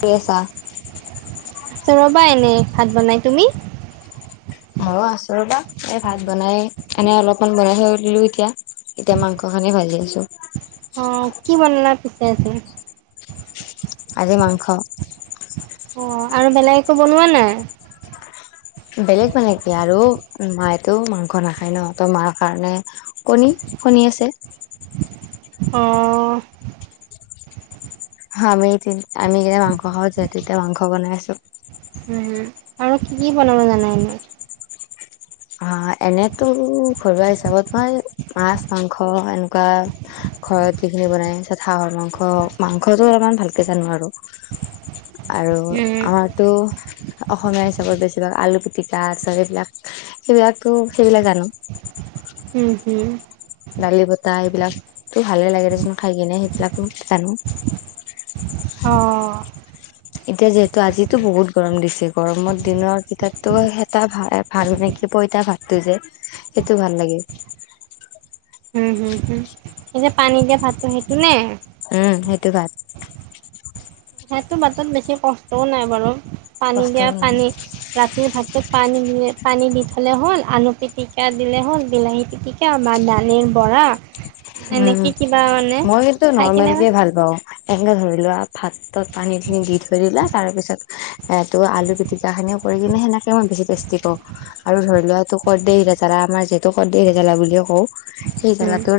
পেছা ৰ'বা এনে ভাত বনাই। তুমি? অ আছো ৰবা এই ভাত বনাই এনে অলপমান বনাই থৈ দিলো এতিয়া এতিয়া মাংস খানি ভাজি আছো। অঁ কি বনলা পিছে আজি? আজি মাংস। অ আৰু বেলেগ একো বনোৱা নাই? বেলেগ মানে কি আৰু মায়েতো মাংস নাখায় ন ত মাৰ কাৰণে কণী শুনি আছে। অ। আমিতি আমি যেতিয়া মাংস খাওঁ যে এতিয়া মাংস বনাই আছো। উ আৰু কি কি বনাব জানা এনেই? অ এনেতো ঘৰুৱা হিচাপত মই মাছ মাংস এনেকোৱা ঘৰত যিখিনি বনাই তাছত হাঁহৰ মাংস মাংসটো অলপমান ভালকে জানো আৰু [inaudible] আৰু আমাৰতো অসমীয়া হিচাপত বেছিভাগ আলু পিটিকা চব সেইবিলাক। সেইবিলাকতো সেইবিলাক জানো উম হুম দালি বতাহ এইবিলাকতো ভালে লাগে দেচোন খাই কিনে সেইবিলাকো জানো অঁ এতিয়া যিহেতু আজিতো বহুত গৰম দিছে গৰমত দিনৰ কিতাপতো এটা ভ ভাল মানে কি পইতা ভাতটো যে সেইটো ভাল লাগে [unintelligible] এ যে পানী দিয়া ভাততো সেইটো নে উম সেইটো ভাত সিহতটো ভাত বেছি কষ্টও নাই বাৰু পানী দিয়া কষ্টও নাই পানী ৰাতিৰ ভাতটোত পানী পানী দি থ'লে হ'ল আলু পিটিকা দিলে হ'ল বিলাহী পিটিকা বা দালিৰ বৰা উম এনেকৈ কিবা মানে মই কিন্তু খাই নৰ্মেল কিনে কে ভাল পাও এনেকে ধৰি লোৱা ভাতত পানী খিনি দি থৈ দিলা তাৰ পিছত এ ত আলু পিতিকা খিনিও কৰি কিনি সেনেকে তাকে মই বেছি টেষ্টি কওঁ আৰু ধৰি লোৱা এইটো কৰ্দে হিৰাতালা আমাৰ যিহেতু কৰ্দে হৰাতালা বুলি কওঁ সেই গল উম তোৰ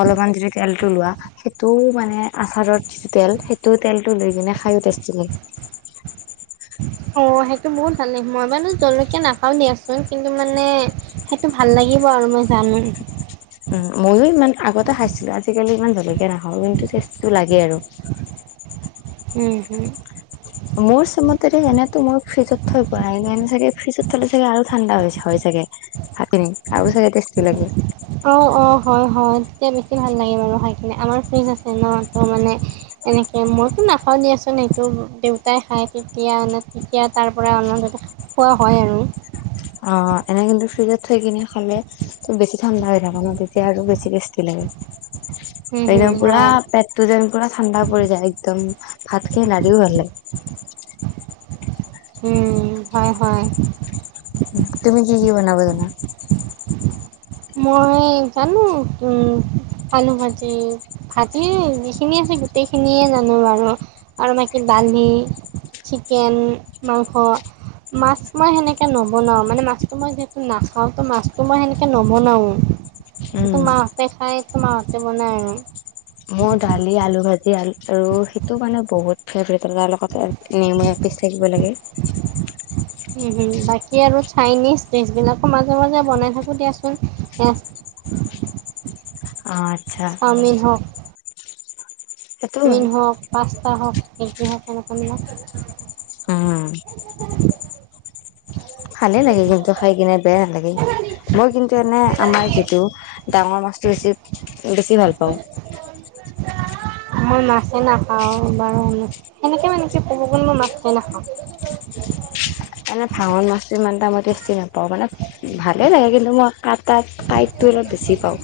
অলপমান যদি তেলটো লোৱা সেইটো মানে আচাৰত যিটো তেল সেইটো তেলটো লৈ কিনে খাইয়ো ফেষ্টিভেল [unintelligible] অ সেইটো বহুত ভাল লাগে মই মানে জলকীয়া নাখাও দিয়াচোন কিন্তু মানে সেইটো ভাল লাগে কি বাৰু মই জানো উম ময়ো ইমান আগতে খাইছিলো আজিকালি ইমান জলকীয়া নাখাওঁ কিন্তু তেষ্টটো লাগে আৰু উম হম মোৰ চমতেৰে এনেতো মই ফ্ৰিজত থৈ পোৱা নাই এনে চাগে ফ্ৰিজত থলে চাগে আৰু ঠাণ্ডা হৈ যাই ভাভখিনি আৰু চাগে টেষ্টি লাগে অ অ হয় হয় তেতিয়া বেছি ভাল লাগে বাৰু খাই কিনে আমাৰ ফ্ৰীজ আছে ন ত মানে এনেকে মইতো নাখাওঁ দিয়াচোন সেইটো দেউতাই খাই তেতিয়া তেতিয়া তাৰ পৰা অনা কোৱা হয় আৰু অ এনে কিন্তু ফ্ৰিজত থৈ কিনে খালে বেছি ঠাণ্ডা হৈ থাকে ন তেতিয়া আৰু বেছি টেষ্টি লাগে উম, হম, একদম পুৰা হয়। পেটতো যেন পুৰা ঠাণ্ডা পৰি যায় একদম ভাত খিনী লাগিও ভাল লাগে। হুম হয় হয়। অ মই জানো উম আলু ভাজি ভাজি যিখিনি আছে গোটেই খিনিয়ে জানো বাৰু আৰু বাকী দালি চিকেন মাংস। মাছ মই সেনেকে নবনাও মানে মাছটো মই যিহেতু নাখাও ত মাছতো মই সেনেকে। নবনাও, এইটো উম মাহঁতে খাই এইটো মাহঁতে বনাই আৰু। মই দালি আলু ভাজিল আৰু সেইটো মানে বহুত ফেভট। তাৰ লগতে নেমু অপিচ থাকিব লাগে। উমম, বাকী আৰু চাইনিজ ডিচ বিলাকো মাজে মাজে বনাই থাকো দিয়াচোন। [inaudible] অঁ। চাউমিন হওক। সেইটো চাওমিন হয় হওক পা। উম [unintelligible] ভালে লাগে কিন্তু খাই কিনে বেয়া নালাগে মই কিন্তু এনে আমাৰ যিটো ডাঙৰ মাছ বেছি বেছি ভাল পাওঁ মই মাছেই নাখাওঁ বাৰু সেনেকে মানে কি কব গলে মই মাছেই নাখাওঁ। [unintelligible] এনে ভাঙন মাছ ইমান এটা মই টেষ্টি নাপাওঁ মানে ভালে লাগে কিন্তু মই কাট কাট কাইটটো অলপ বেছি পাওঁ।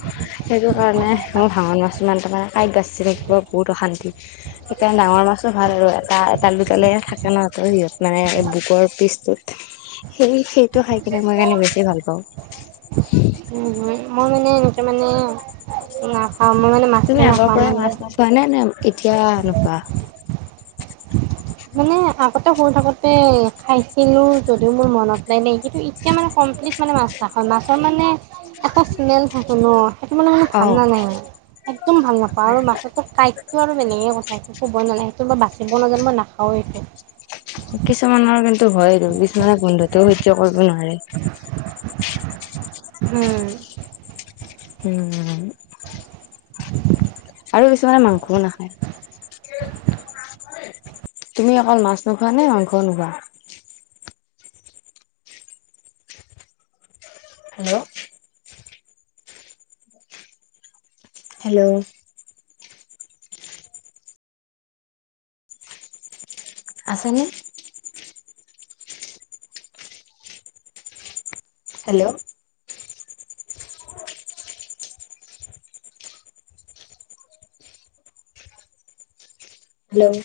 সেইটো কাৰণে মোৰ ভাউনা মাছ সিমান তাৰমানে কাঁইট বাচি থাকিব বহুত অশান্তি সেইকাৰণে ডাঙৰ মাছো ভাল আৰু এটা এডাল দুডালে থাকে ন তো সিহত মানে এই বুকৰ পিছ সেই সেইটো খাই কিনে মই কাৰণে বেছি ভাল পাওঁ। উম মই মানে এনেকে মানে না- তুমি আগৰ পৰাই মাছ নাখোৱা নে? নে এতিয়া নোখোৱা। মানে আগতে সুৰ থাকোতে খাইছিলো যদিও মোৰ মনত নাই নাই কিন্তু এতিয়া মানে কম। কমপ্লিট মানে মাছ নাখাও, মাছৰ মানে এটা স্মেল থাকে ন। থাক মানে মানে ভাল অ'। ন নাই একদম ভাল নাপাওঁ আৰু মাছো কাই। সটো আৰু মেনে কথা সেইটো ক'বই নালাগ সেইটো মই বাচিব নাজন মই নাখাও এইটো। কিছুমানৰ কিন্তু হয়য় দ কিছুমানে গোন্ধুতও সহ্যৰ কৰিব নোৱাৰে। হম উম [inaudible] আৰু বেছিভাগে মাংসও নাখায়। তুমি অকল মাছ নোখোৱা নে মাংস নোখোৱা? হেল্ল হেল্ল' আছে নে? Hello hello